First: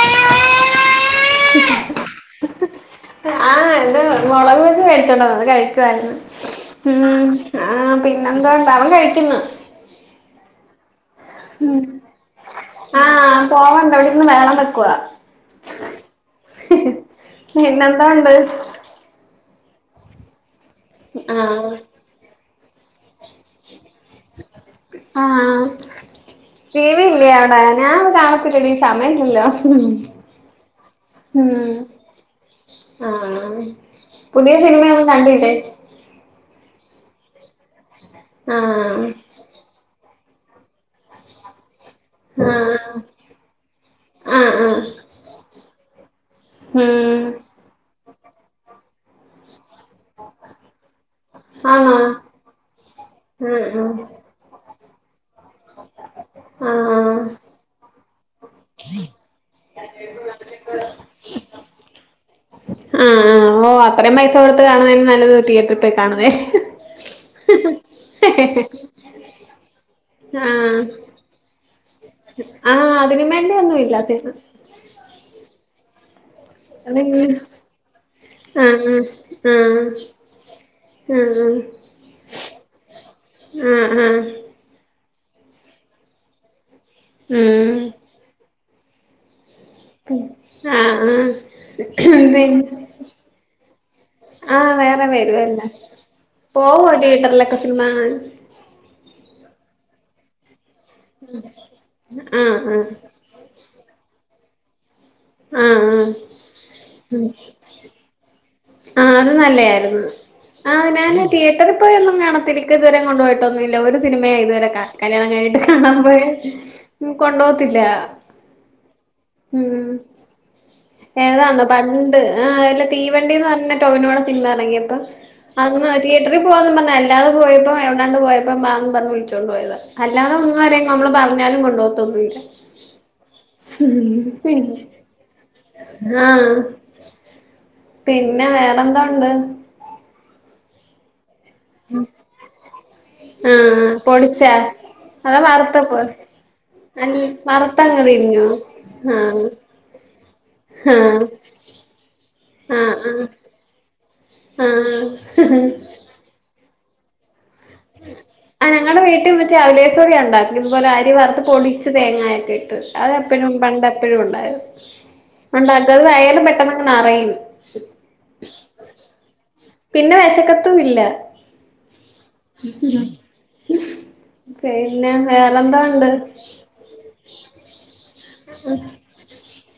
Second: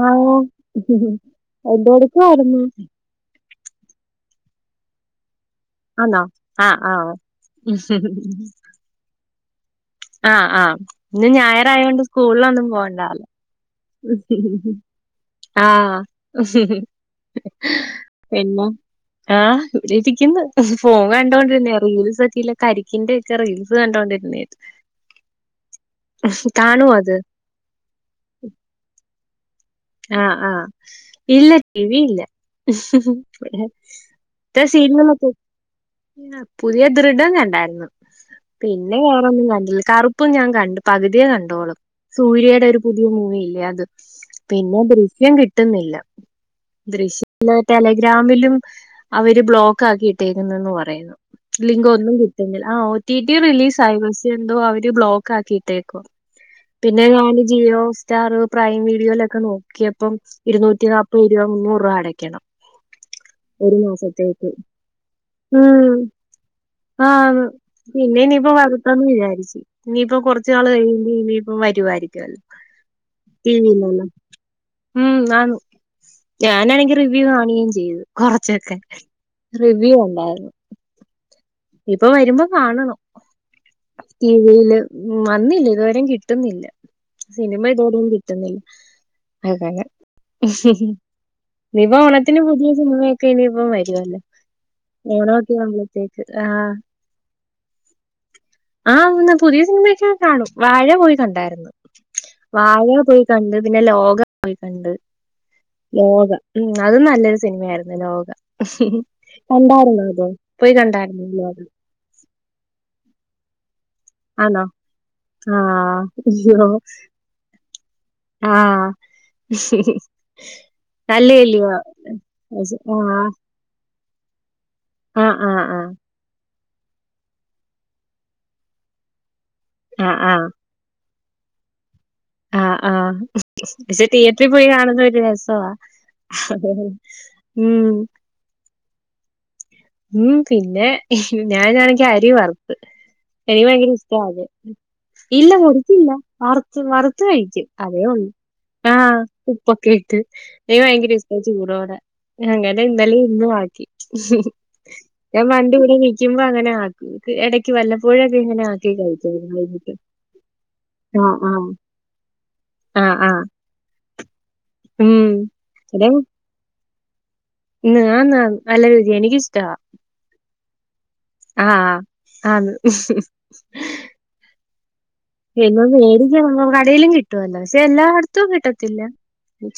ആ എന്തോടുക്കുവാരുന്നു ആഹ് [unintelligible] മുളക് ബജി മേടിച്ചോണ്ട് വന്ന്, അതു കഴി വാരുന്നു ആന്നോ? ആഹ് ആഹ് ഉം ആഹ് ആഹ് ആ പിന്നെന്തോ ഉണ്ട് അവൻ കഴിക്കുന്നു. ആ ആ ഇന്ന് ഉം. ഞായറായകൊണ്ട് സ്കൂളിലൊന്നും ആ പോവണ്ടാല്ലോ പോവണ്ട അവിടെ ഇരുന്നു ബഹളം വെക്കുവ ആഹ് പിന്നെന്താ ഉണ്ട് പിന്നെ ആ ഇവിടെ ഇരിക്കുന്നു ഫോൺ ആ കണ്ടോണ്ടിരുന്ന റീൽസൊക്കെയിലേ കരിക്കിന്റെ ഒക്കെ റീൽസ് കണ്ടോണ്ടി ആ ആ കാണുവോ അത് [unintelligible] ആ ഞാൻ ഒന്നും കാണത്തില്ലടി സമയവില്ലല്ലോ ആ ആ ഇല്ല ടിവി ഇല്ല ആ പുതിയ സിനിമയൊന്നും [unintelligible] കണ്ടില്ലേ പുതിയ ദൃഢം കണ്ടായിരുന്നു. ആ പിന്നെ വേറൊന്നും കണ്ടില്ല. കറു- പ്പ് ഞാൻ കണ്ട്. പകുതിയെ കണ്ടോളു. ആ സൂര്യയുടെ ഒരു പുതിയ മൂവി ഇല്ലേ അത്. ആ പി ആ [unintelligible] ദൃശ്യം കിട്ടുന്നില്ല. ഉം. ദൃശ്യം [inaudible] ടെലഗ്രാമിലും അവര് ബ്ലോക്ക് ആക്കിയിട്ടിരിക്കുന്നുന്ന് പറ റയുന്നു. ലിങ്ക് ആണോ ഒന്നും കിട്ടുന്നില്ല. ആഹ് ഒ ടി ടി ഉം, റിലീസ് ഉം. ആയി പക്ഷെ എന്തോ അവര് ബ്ലോക്ക് ആക്കി. തേക്കൊ. ആഹ് പിന്നെ ആഹ് ഞാന് ജിയോ സ്റ്റാർ [unintelligible] പ്രൈം വീഡിയോയിലൊക്കെ നോക്കിയപ്പം ഇരുന്നൂറ്റി നാപ്പത് രൂപ മുന്നൂറ് രൂപ അടയ്ക്കണം ആഹ് ആഹ് ഓ ഒരു അത്രയും പൈസ മാസത്തേക്ക് കൊടുത്ത് കാണുന്നന് നല്ലത് തിയേറ്ററി പോയി കാണുന്നേല്ലേ ആഹ് പിന്നെ ഇനിയിപ്പോ വരട്ടെന്ന് വിചാരിച്ചു ഇനിയിപ്പ കൊറച്ചു നാള് ആഹ് കഴിയുമ്പോ ഇനിയിപ്പ വരുവരിക്കും ആഹ് അതിന് മേണ്ടി ഒന്നും ഇല്ല സിനിമ ഉം ആന്ന് ഞാനാണെങ്കിൽ റിവ്യൂ അതെങ്ങനെ കാണുകയും ചെയ്തു കൊറച്ചൊക്കെ ആഹ് റിവ്യൂ ഉണ്ടാരുന്ന് ഉം ഇനിപ്പൊ വരുമ്പോ കാണണം ആഹ് ആഹ് ടീവില് വന്നില്ല ഇതുവരെ കിട്ടുന്നില്ല സിനിമ ഉം ഇതോടെ ഒന്ന കിട്ടുന്നില്ല ആതാ ഞാൻ ആഹ് ആഹ് ഇയിപ്പ ഓണത്തിന് പി പുതിയ സിനിമയൊക്കെ ഇനിയിപ്പ വരുവല്ലോ ആഹ് വേറെ വരുവല്ല [unintelligible] പോവോ തിയേറ്ററിലൊക്കെ സിനമ കാണാൻ? ആഹ് പിന്നെ പുതിയ സിനിമൊക്കെ കാണും വാഴ പോയി കണ്ടായിരുന്നു ആഹ് വാഴ ആഹ് പോയി കണ്ട് പിന്നെ ലോക പോയി കണ്ട് ആഹ് ആഹ് ലോക ഉം അതു നല്ലൊരു സിനിമയായിരുന്നു ലോക ആഹ് അത് കണ്ടായിര്ന്നോ ത് പോയി കണ്ട തിയേറ്ററിൽപോയി ഒന്നും കാണാത്തില്ല ഇക്ക ഇതുവരെ കൊണ്ട് പോയിട്ടൊന്നുമില്ല ഒരു സിനിമ ആണോ ഇതുവരെ ക കല്യാണം കഴിഞ്ഞിട്ട് കാണാൻ പോയെ കൊണ്ടുപോത്തില്ല ആഹ് ഉം ഏതാന്ന നല്ലതല്ലയോ? പണ്ട് ആഹ് പക്ഷെ ഇല്ല ആ. തീവണ്ടി പറഞ്ഞ ടോവിനോടെ സിനിമ ഇറങ്ങിയപ്പോ ആ, ആ, ആ. അന്ന് തിയേറ്ററിൽ പോവാന്ന് പറഞ്ഞ അല്ലാതെ പോയപ്പോ എവിടാണ്ട് പോയപ്പോ വാന്ന് പറഞ് വിളിച്ചോണ്ട് പോയതാ ആ, ആ. അല്ലാതെ ഒന്ന് നമ്മള് പറഞ്ഞാലും കൊണ്ടപോകത്തൊന്നുല്ല ആഹ് ആഹ് പക്ഷെ തിയേറ്ററി പോയി കാണുന്ന ഒരു രസവാ ആഹ് ഉം പിന്നെ വേറെന്തോണ്ട്‌ ഉം പിന്നെ ഞാൻ ആണെങ്കിൽ അരി വറുത്ത് എനിക്ക് ആഹ് ഭയങ്കര ഇഷ്ടവ അത് പൊടിച്ചാ അതോ ഇല്ല വറുത്തപ്പോ പൊടിച്ചില്ല വറുത്ത് അൽ വറുത്ത് കഴിക്കും അതേ വറുത്തങ്ങ് ഒള്ള് തിന്നോ ആഹ് ഉപ്പ് ഓക്കേ ഇട്ട് എനിക് ഭയങ്കര ആഹ് ഇഷ്ട ചൂടോടെ അങ്ങനെ ആഹ് ഇന്നലെ ഇന്നും ആക്കി ആഹ് ഞാൻ ആഹ് പണ്ട് ഇവിടെ നിക്കുമ്പോ അങ്ങനെ ആക്കും ഇടക്ക് വല്ലപ്പോഴൊക്കെ ഇങ്ങനെ ആ ആക്കി ഞങ്ങടെ കഴിക്കും വീട്ടിൽ മറ്റേ വൈകിട്ട് ആഹ് ആഹ് തേങ്ങയൊക്കെ ഇട്ട് ആഹ് ആഹ് അതെപ്പോഴും പണ്ട് എപ്പഴും ഉണ്ടാരുന്ന് ഉം ഉണ്ടാക്ക അത് എടേ വയറ് പെട്ടന്ന് നറയും [unintelligible] ന്ന് ആന്ന് നല്ല രുചിയാ എനിക്കിഷ് പിന്നെ വെശക്കത്തും ഇല്ല ആഹ് ആഹ് ആന്ന് പിന്നെ വേറെന്തോ ഉണ്ട് [unintelligible] കടയിലും കിട്ടുവല്ലോ പക്ഷെ എല്ലായിടത്തും കിട്ടത്തില്ല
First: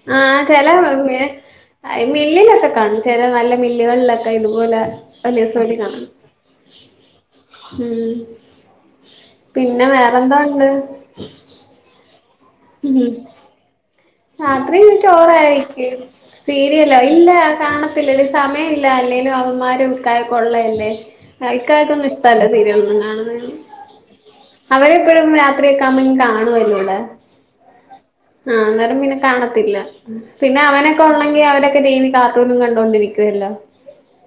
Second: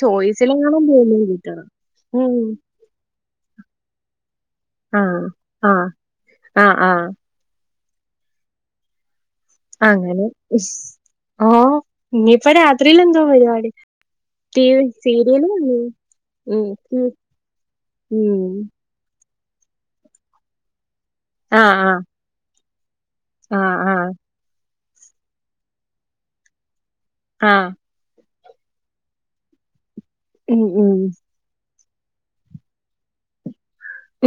ചോയ്സിലും കാണാൻ പോ [unintelligible] ഐ മില്ലിലൊക്കെ കാണും ചില നല്ല മില്ലുകളിലൊക്കെ ഇതുപോലെ ആഹ് വല്യ ആഹ് [unintelligible] ആഹ് ആഹ് ഉം പിന്നെ അങ്ങനെ വേറെന്തോ ഉണ്ട് ഇസ് ആഹ് ഇനിയിപ്പ രാത്രിൽ എന്തോ പരിപാടി ടി വി രാത്രിന്നും സീരിയല് കാണോ ചോറായിക്കല്. ഉം സീരിയലോ? ഉം ഇല്ല, കാണത്തില്ല. ഉം സമയല്ല ല്ല അല്ലേലും അവമാരും ഇക്കായൊക്കെള്ളല്ലേ ആഹ് ആഹ് ഇക്കാക്കൊന്നും ഇഷ്ടല്ല സീരിലൊന്നും കാണ് മം, ആഹ് ആഹ് അവരെപ്പോഴും രാത്രി ഒക്കാവുമമ്പോ കാണുവാര്ന്നല്ലോ. ! ആഹ്. ആഹ്, അന്നേരം പിന്നെ കാണത്തില്ല. പിന്നെ ഉം ഉം അവനൊക്കെ ഒണ്ടെങ്കി അവരൊക്കെ ടി വി കാ ർട്ടൂണും കണ്ടൊണ്ടിരിക്കുവല്ലോ?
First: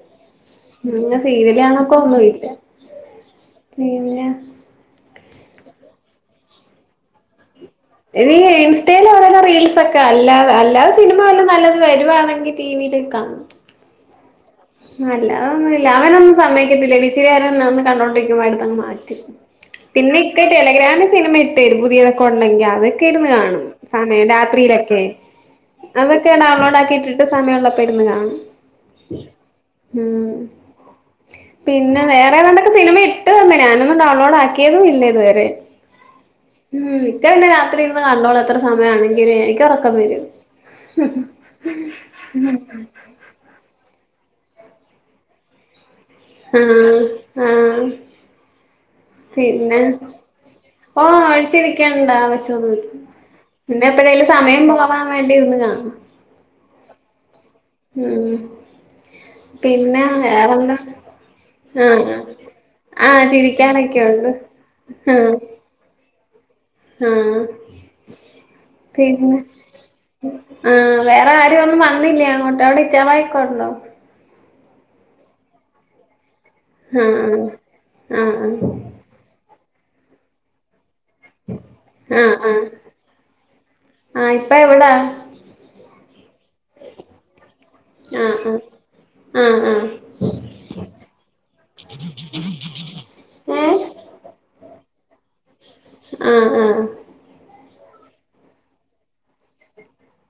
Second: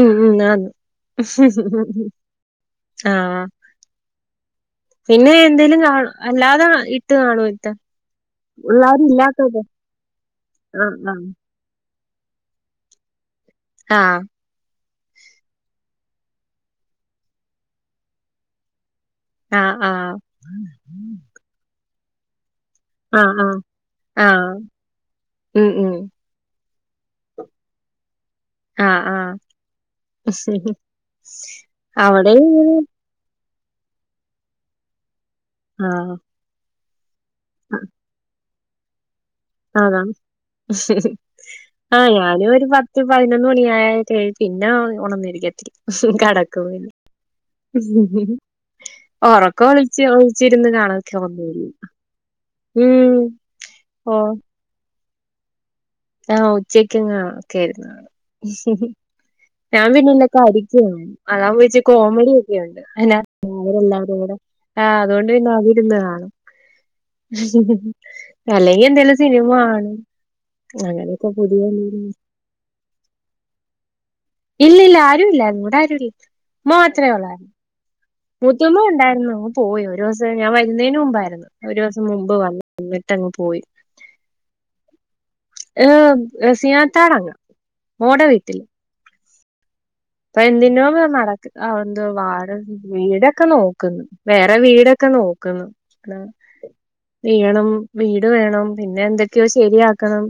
ഉം ഉം ആന്ന് മുഴുവൻ സീരേല് കാണൊക്കൊന്നുല്ല. ആഹ് പിന്നെ പിന്നെ എന്തേലും കാണ, അല്ലാതെ ഇട്ട് കാണോ ഇക്ക? ഇല്ല്യാ ഇൻസ്റ്റേല് ഓരോരോ റീയിൽസൊക്കെ അല്ലാതെ അല്ലാതെ ആഹ് സിനിമ വല്ലോം നല്ലത് വരുവാണെങ്കിൽ ടി വില് ക്കാണും. ആഹ്. അലാതൊന്നുല്ല അവനൊന്നും സമ്മതിയ്ക്കത്തില്ല ഇച്ചിരിനേരൊന്ന് നമ്മ കണ്ടോണ്ടിരിക്കുമ്പോ എട്ത്തങ് മാറ്റും. അഹ്, ആഹ്. ഇക്ക ടെലിഗ്രാമി സിനിമ ഇട്ടരും പുതിയതൊക്കൊണ്ടെങ്കി അത് ക്ക ഇരുന്ന് ആഹ് ആഹ് കാണും. സമയം ആഹ് രാത്രിയിലൊക്കെ. ഉം ഉം അതൊക്കെ, ഡൗൺലാടാക്കിയിട്ടിട്ട് സമയള്ളപ്പോ ഇരുന്ന് കാണും. ആഹ് ആഹ് മ്മ് പിന്നെ വേറെ അവിടെയും ഏതാണ്ടൊക്കെ ഇങ്ങനെ സിനിമ ഇട്ട് തന്നിനി ഞാനൊന്നും ഡൗൺലോഡ് ആക്കിയതുല്ല ഇതുവരെ. ആഹ് ഉം. ഇക്ക പിന്നെ രാത്രിര്ന്ന് കണ്ടോളും. എത്ര സമയാണെങ്കിലേയ്. ഇക്ക് ഒറക്കം അതാണ് വരും. ത്ത്, പയ്നൊന്ന് മണിയായ [unintelligible] പിന്നെ, ഒണന്നിരിക്കത്തില. കടക്കെ ആഹ് ആഹ് [unintelligible] ഒറൊക്കൊ പിന്നെ ഒളിച്ച്, ഒളിച്ചിരുന്ന് കാണൊക്കെ ഒന്നുല്ല. ഉം പിന്നെ എപ്പയേലും സമയം പോവാൻ വേണ്ടിരിന്ന് കാണും. ആഹ്, ഉച്ചക്കിങ്ങനെ ഒക്കെരിന്ന് കാണും ഉം ഞാൻ പിന്നെ ള്ളൊക്കെ അടിച്ചു ക്കാണും. അതാവുമ്പിച്ചി ആഹ് കോമഡിയൊക്കെയൊണ്ട് ആഹ് അവരെല്ലാരും ചിരിക്കാനൊക്കെയുണ്ട് കൂടെ ആഹ്, അതൊണ്ട് പിന്നെ അതിരുന്ന് കാണും. ആഹ് അല്ലെകിൽ എന്തേലും പിന്നെ സിനിമ കാണും. ആഹ്. അങ്ങനെയൊക്കെ വേറെ പുതിയ ആരൊന്നും എന്തെങ്കിലും. വന്നില്ലേ അങ്ങോട്ട്? അവിടെ ചാവായൊക്കൊണ്ടോ? ഇല്ല, ഇല്ല. ആരുല്ലാര്ന്നു. ഇവിടെ ആരുല്ല. മ്മ മാത്രെ ആഹ് ഒള്ളായിരുന്നു. ആഹ് മൂത്തുമ്മ ഉണ്ടാര്ന്നു. പോയി ഒരൂസം ഞാൻ വരുന്നേന് മുമ്പായിരുന്നു ഒരൂസം ആഹ് ആഹ് മുമ്പ് വന്ന് ആഹ് നിന്നിട്ടങ്ങ് പോയി. ആഹ് ഇപ്പ എവടെ ഏഹ്, റസിയാത്താടങ്ങ്. മോടെ ആഹ് വീട്ടില്. ആഹ് ആഹ് ഇപ്പൊ എന്തിന്റോ [unintelligible] നടക്ക്. ആഹ്, എന്തോ വാഴ ന്തോ വീടൊക്കെ ഏഹ് നോക്ക്ൺ. വേറെ വീടൊക്കെ നോക്ക്ന്ന്. ആഹ് ആഹ് ചെയ്യണം വീട് വേണം പിന്നെ എന്തൊക്കെയോ ശരിയാക്കണം.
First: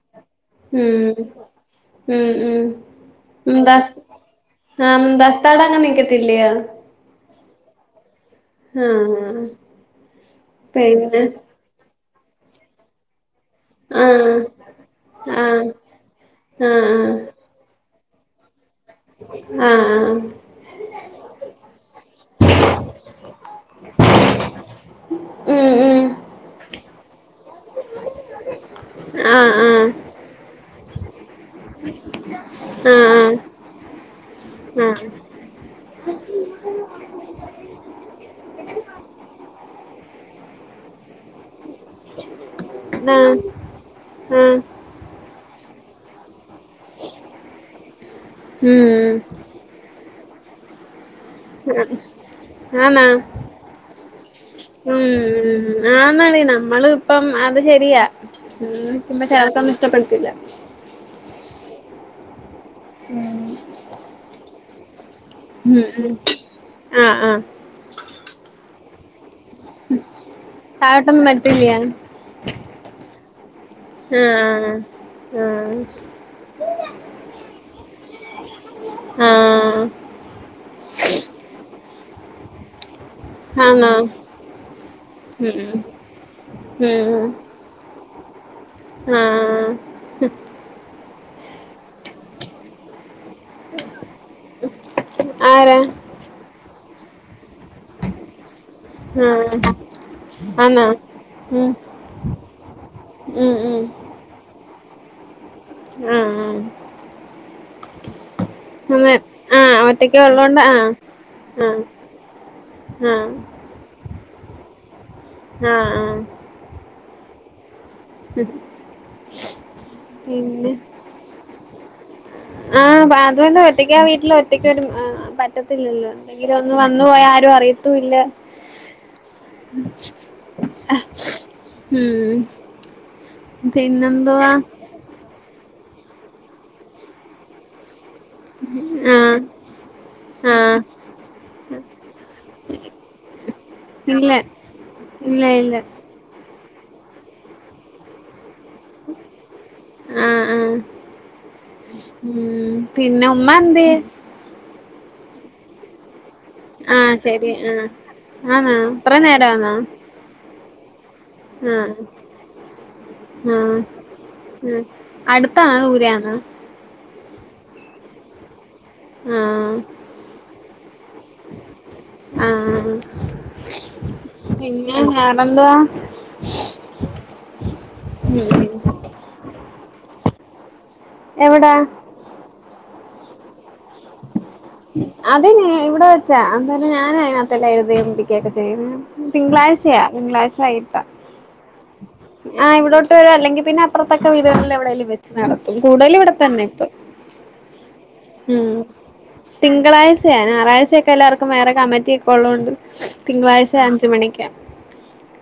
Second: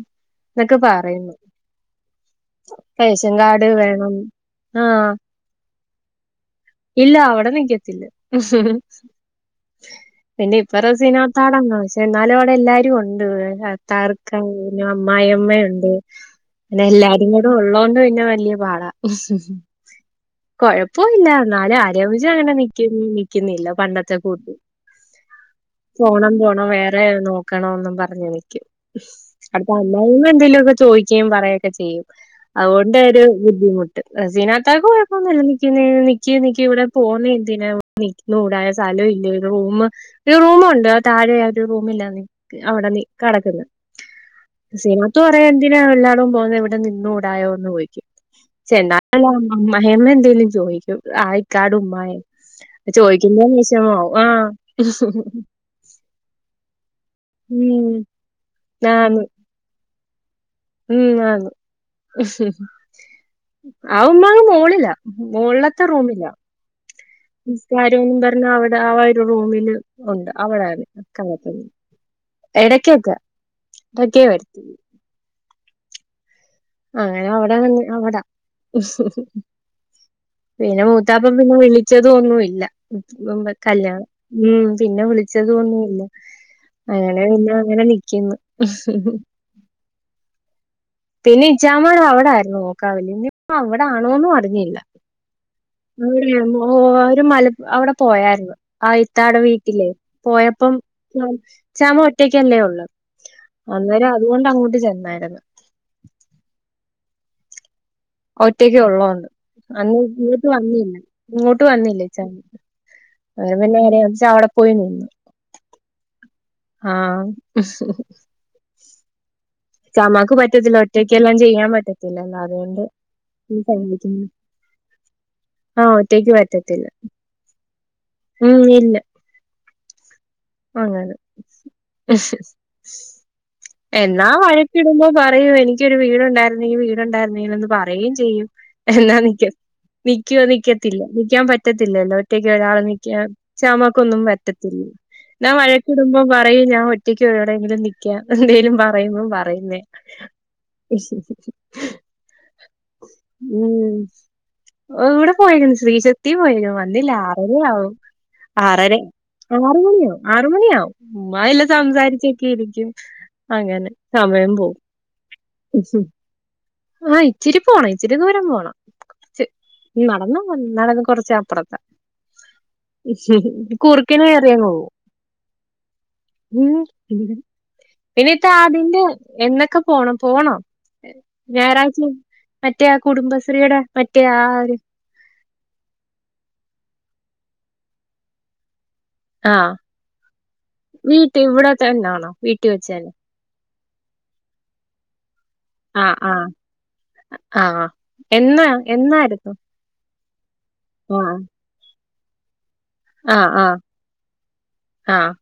ന്നൊക്കെ ഉം പറയ്ന്ന്. ഉം ഉം റേഷൻ കാഡ് മുംതാസ് വേണം. ആഹ്. മുന്താസ്സ്ത്താടെ അങ്ങ് നിക്കത്തില്ലയോ? ഇല്ല അവിടെ നിക്കത്തില്ല. ആഹ് പിന്നെ, ഇപ്പ പിന്നെ റസിനിത്താടെണ്ട്. പഷെ ന്നാലും, അവിടെ എല്ലാരൊണ്ട്. ആഹ് തർക്കം. പിന്നെ ആഹ് അമ്മായമ്മേയുണ്ട്. ന്നെ ആഹ് എല്ലാരും കൂ. [unintelligible] ഉള്ളോണ്ട് പിന്നെ വല്യ പാടാ. ആഹ് കൊഴപ്പൊവില്ല. ന്നാലും, അരവിച് അങ്ങനെ നിക്ക് നിക്കുന്നില്ല പണ്ടത്തെ കൂട്ട്. പോണം പോണം വേറെയാണോ ക്കണോന്നും പറഞ്ഞ് നിക്കും. ആഹ് അട്ത്തെ ആഹ് അമ്മായമ്മ, എന്തേലൊക്കെ ചോയിക്കേം പറയെം. ക്ക് ചെയ്യും അതുകൊണ്ട് ഒരു ബുദ്ധിമുട്ട് റസീനത്താക്ക് ഉം കുഴപ്പൊന്നുല നി നിക്കി നിക്കി ഇവിടെ പോന്ന എന്തിനാ നിനൂടാ സ്ഥലം ഇല്ല റൂമ് റൂമുണ്ട് താഴെ ഇന്റെ റൂമിലാന്ന് അവിടെ നീ ഉം ആഹ് ആഹ് ആഹ് ആഹ് കെടക്ക്ന്നെ ആഹ് [unintelligible] സ് പറയാ എന്തിനാണ് എല്ലാട പോകുന്നത് ഇവിടെ നിന്നുടായോ എന്ന് പോയിക്ക് ഉം ചെന്നാല് അമ്മാഹേമ്മ എന്തെലും ചോദിക്കും ആയ് ഇക്കാടെ ഉമ്മാടെ ആന്നാ ചോദിക്കുന്ന വിഷമാവും ആഹ് ആന്നള് നമ്മള് ഇപ്പം അത് ഉം ശരിയാ ആന്ന് നിക്കുമ്പോ ചെലോൽക്കൊന്നും ഇഷ്ടപ്പെടത്തില്ല ഉം ആണ് ഉം അത് ഒന്നാമത് മോള്ല്ലാ ഉം ഉം ആ ആ നിസ്കാരും കട്ന്ന് അവെടെ ആ ഒരു റൂമില് ഒണ്ട് അവിടാണ് താഴോട്ടൊന്നും അക്കാല വരത്തില്ല്യ എടക്യക്കൊക്കെ ആഹ് ആഹ് അങ്ങനെ അവടാ വന്ന് അവടാ ആഹ് പിന്നെ മൂത്താപ്പ പിന്നെ വിളിച്ചതു ഒന്നു ഇല്ല മുൻപ് ആന്നോ കല്യാണം ഉം പിന്നെ ഉം വിളിച്ചതൊന്നുമില്ല അങ്ങനെ ഉം പിന്നങ്ങനെ നിക്ക്ന്ന് ആഹ് പിന്നെ ഇച്ചാമാ അവടായിരുന്നു നോക്കാവേ നി ഇപ്പ അവട ആണോന്നു അറിഞ്ഞില്ല ആരാ [unintelligible] അവിടെ പോയായിരുന്നു ആ ഇത്താടെ ആഹ് വീട്ടിലേ പോയപ്പം ആന്നോ ഉം ചാമ ഒറ്റയ്ക്കല്ലേ ഒള്ളൂ ഉം ഉം അന്നേരം അതുകൊണ്ട് അങ്ങോട്ട് ചെന്നായിരുന്നു ആഹ് ആഹ് ഒറ്റക് അതെ ഒള്ളോണ്ട് ആഹ് അന്ന് ഒറ്റക്ക് ഇങ്ങട്ട് ഉള്ളോണ്ട് ആഹ് വന്നില്ല ഇങ്ങോട്ട് ആഹ് വന്നില്ലേ ഇച്ചൻ ആഹ് അങ്ങെനെ പിന്നെ ഇച്ച അവിടെ പോയി നിന്നു ആഹ് ആഹ് ആഹ് ഉം പിന്നെ പറ്റത്തില്ല ഒറ്റയ്ക്കെല്ലാം ചെയ്യാൻ പറ്റത്തില്ലല്ലോ അതുകൊണ്ട് ആഹ് അതുകൊണ്ട് ഒറ്റക്ക് ആ സമ്മതിക്കുന്നു വീട്ടില് ഒറ്റക്ക് ആ പറ്റത്തില്ലല്ലോ ഒറ്റയ്ക്ക് ന്തെങ്കിലൊന്ന് പറ്റത്തില്ല വന്ന് പോയാ ആരും അറിയത്തൂല്ല ഉം ഇല്ല അങ്ങനെ ഉം എന്നാ പിന്നെന്തുവാ വഴക്കിടുമ്പോ പറയും എനിക്കൊരു വീടുണ്ടായിരുന്നെങ്കിൽ വീടുണ്ടായിരുന്നെങ്കിൽ ന്ന് പറയുകയും ചെയ്യും എന്നാ ആഹ് നിക്യോ നിക്ക്യോ ആഹ് നിക്കത്തില്ല നിക്കാൻ പറ്റത്തില്ലല്ലോ ഒറ്റക്ക് ഒരാള് നിക്കാൻ ശ്യാമക്കൊന്നും ഇല്ല പറ്റത്തില്ല ഇല്ല ഇല്ല തുമ്പം പറയും ഞാ ഒറ്റയ്ക്ക് എവിടെെങ്കിലും നിക്ക്യ എന്തേങ്കലും പ [unintelligible] പറയുന്നേ ആഹ് ആഹ് ഉം പിന്നെ ഉമ്മ എന്തെയേ ഉം ഇവിടെ പോയിരുന്നു ശ്രീ ത്തി പോയിനു വന്നില്ല ആഹ് ശരി ആഹ് ആറരയാവും ആന്നോ ആറര ഇത്ര നേരാന്നോ ആറ് മണിയാവും ആറ് മണിയാവും ചുമ്മ ഇതില് ആഹ് സംസാരിച്ചൊക്കെ ഇരിക്കും ആഹ് അങ്ങനെ സമയം പോവും ആഹ് അടുത്താണോ ദൂരെയാണോ ആഹ് ഇച്ചിരി പോണം ഇച്ചിരി ദൂരം പോണം ച്ച് ആഹ് നടന്നാ നടന്ന് കൊറച്ച് അപ്പുറത്ത്‌ ആഹ് ശരി കുറുക്കനെ കേറിങ്ങ് പോകും പിന്നെ വേറെന്തുവാ ഉം പിന്നെ ഈ ടാബ്ന്റെ എന്നൊക്കെ പോണം പോണ്ണോ എവിടാ ഞായറാഴ്ച്ചിം മറ്റേ ആ കുടുംബശ്രീടെ മറ്റേ ആ ഒരു അതിന് ഇവിടെ വെച്ചാ അന്നേരം ഞാൻ അതിനകത്തല്ലാം എഴുതേം പിടിക്കേം ഒക്കെ ചെയ്യുന്നെ. ആഹ് തിങ്കളാഴ്ചയാ, തിങ്കളാഴ്ച വൈകിട്ടാ. വീട്ടിൽ ഇവിടെ തന്നാണോ? ആ വീട്ടിൽ വെച്ച് ഇവിടോട്ടു തന്നെ വരും അല്ലെങ്കി പിന്നെ അപ്പറത്തക്ക വീടുകളിൽ എവിടെലും വെരും. നടത്തും കൂടുതൽ ആഹ് ഇടെ ആഹ് തന്നെ ഇപ്പം, ആഹ് മ് എന്നാ തിൻ എന്നായിരുന്നു തിങ്കളാഴ്ചയാ ഞായറാഴ്ചെക്കെ ആഹ് എല്ലാർക്കും വേറെ കമ്മറ്റിയക്കെ ഒള്ളോണ്ട് ആഹ് തിങ്കളാഴ്ച ആഹ് അഞ്ചുമണിക്ക. ആഹ്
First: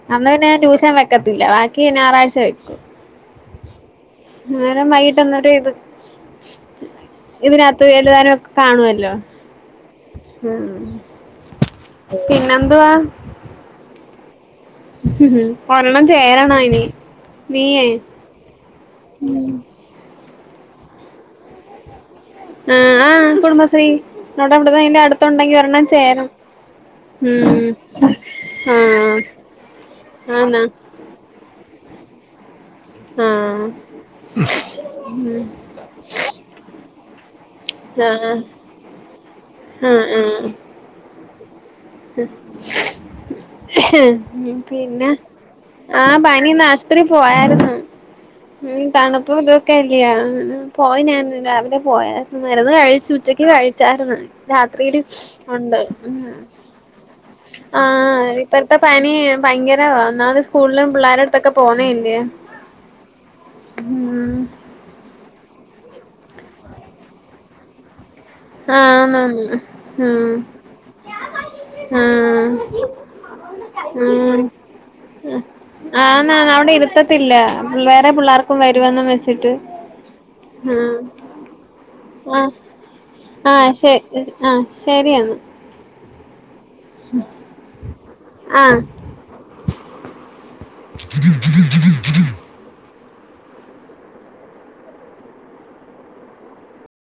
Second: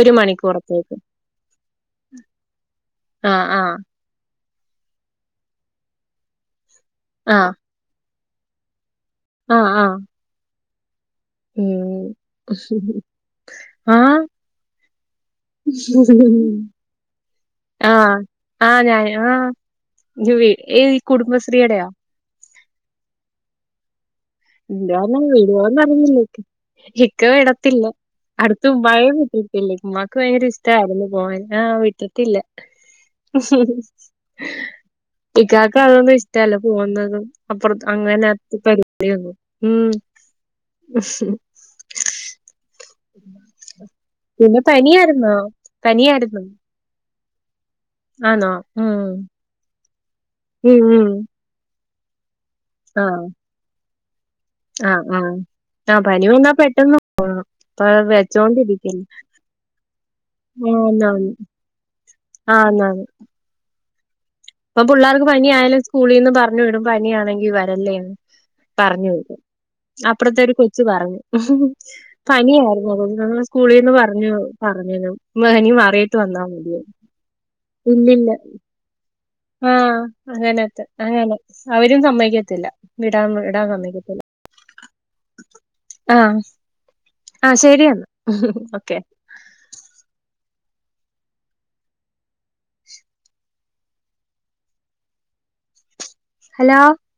ഒരു അന്ന് പിന്നെ നാ ട്യൂഷൻ മണിക്കൂറത്തേക്ക് വെ ഇല്ല ബാക്കി ഞാറാഴ്ച വെക്കും. ആഹ് ആഹ് നേരം വൈകിട്ട്ന്നരു ഇത് ആഹ് ഇതിന എഴുതുവാനോക്കെ കാണുവല്ലോ. ആഹ്, ആഹ്. ഉം, ഉം. ഉം ആഹ് ഉം ഒരെണം ചേരണം ഇനി നീയേ. ആഹ് ജുവൈ ഏ ഈ കുടുംബശ്രീടെയോ? ആഹ്, ആ കുടുംബശ്രീ അവിടെവിടേലും എന്താന്ന് അടുത്തുണ്ടെങ്കി വിടുവോന്ന് ഒരെണ്ണം അറിഞ്ഞില്ല ചേരണം. ഇക്ക് ഇക്ക ഉം വിടത്തില്ല, അടുത്ത് ആ ഉമ്മായെയും വിട്ടിട്ടില്ല ഉമ്മാക്ക് ഭയങ്കര ആന്നാ ഇഷ്ടയിരുന്നു പോവാൻ ആ വീട്ടി ടില്ല ആ ഉം ഇക്കാക്ക് അതൊന്നും ഇഷ്ടല്ല പോകുന്നതും അപ്പറത്ത് ആ അങ്ങനെ അടുത്ത പെരി ഉം ആ ആ പിന്നെ. ആഹ് പനിയായിരുന്നു പനിന്ന് ആശുത്രി പോയാരുന്നു. ഉം തണുപ്പുതും. ക്കല്ല്യ ഉം പോയി ഉം ഞാൻ രാവിലെ പോയര് മരുന്ന് ആ കഴിച്ചു ഉച്ചക്ക് കഴിച്ചാര്ന്ന്. ആ രാത്രിടിം ആ ഒണ്ട്. ആ ഉം പനി വന്നാ പെട്ടെന്ന്. പ- ആഹ് ഇപ്പത്തെ വെച്ചോണ്ടിരിക്കല്ലേ പനി ഭയങ്കരവാ. ഒന്നാത് ആ സ്കൂളിലും ആന്നാന്ന് പിള്ളേരടുത്തൊക്കെ പോവുന്നേ അല്ലേ. ആന്നാന്ന്. ഇപ്പം പുള്ളേർക്ക് പനിയായാലും സ്കൂളിന്ന് പറഞ്ഞു വിടും പനിയാണെങ്കി വരല്ലേന്ന്. പറഞ്ഞു കൊടുക്കും. ആന്നാന്ന് ഉം അപ്പറത്തെ ഒരു കൊച്ച് പറഞ്ഞു ആഹ് പനിയായിരുന്നു. അതുകൊണ്ടാ സ്കൂളിന്ന് പറഞ്ഞു ഉം പറഞ്ഞിനു പനി മാറിട്ട് വന്നാ ആന്നാന്ന് മതി അവിടെ എന്ന്, ഇരുത്തത്തില്ല വേറെ ഇല്ലില്ല. [unintelligible] ആഹ് അങ്ങനത്തെ അങ്ങനെ അവരും ആഹ് ആഹ് സമ്മതിക്കത്തില്ല. വിടാൻ വിടാൻ ആഹ് ശെ സമ്മതിക്കത്തില്ല ആ ശരിയാണ്. ആ, ആ ശരിന്ന ആഹ് ഓക്കെ. [unintelligible] ഹലോ?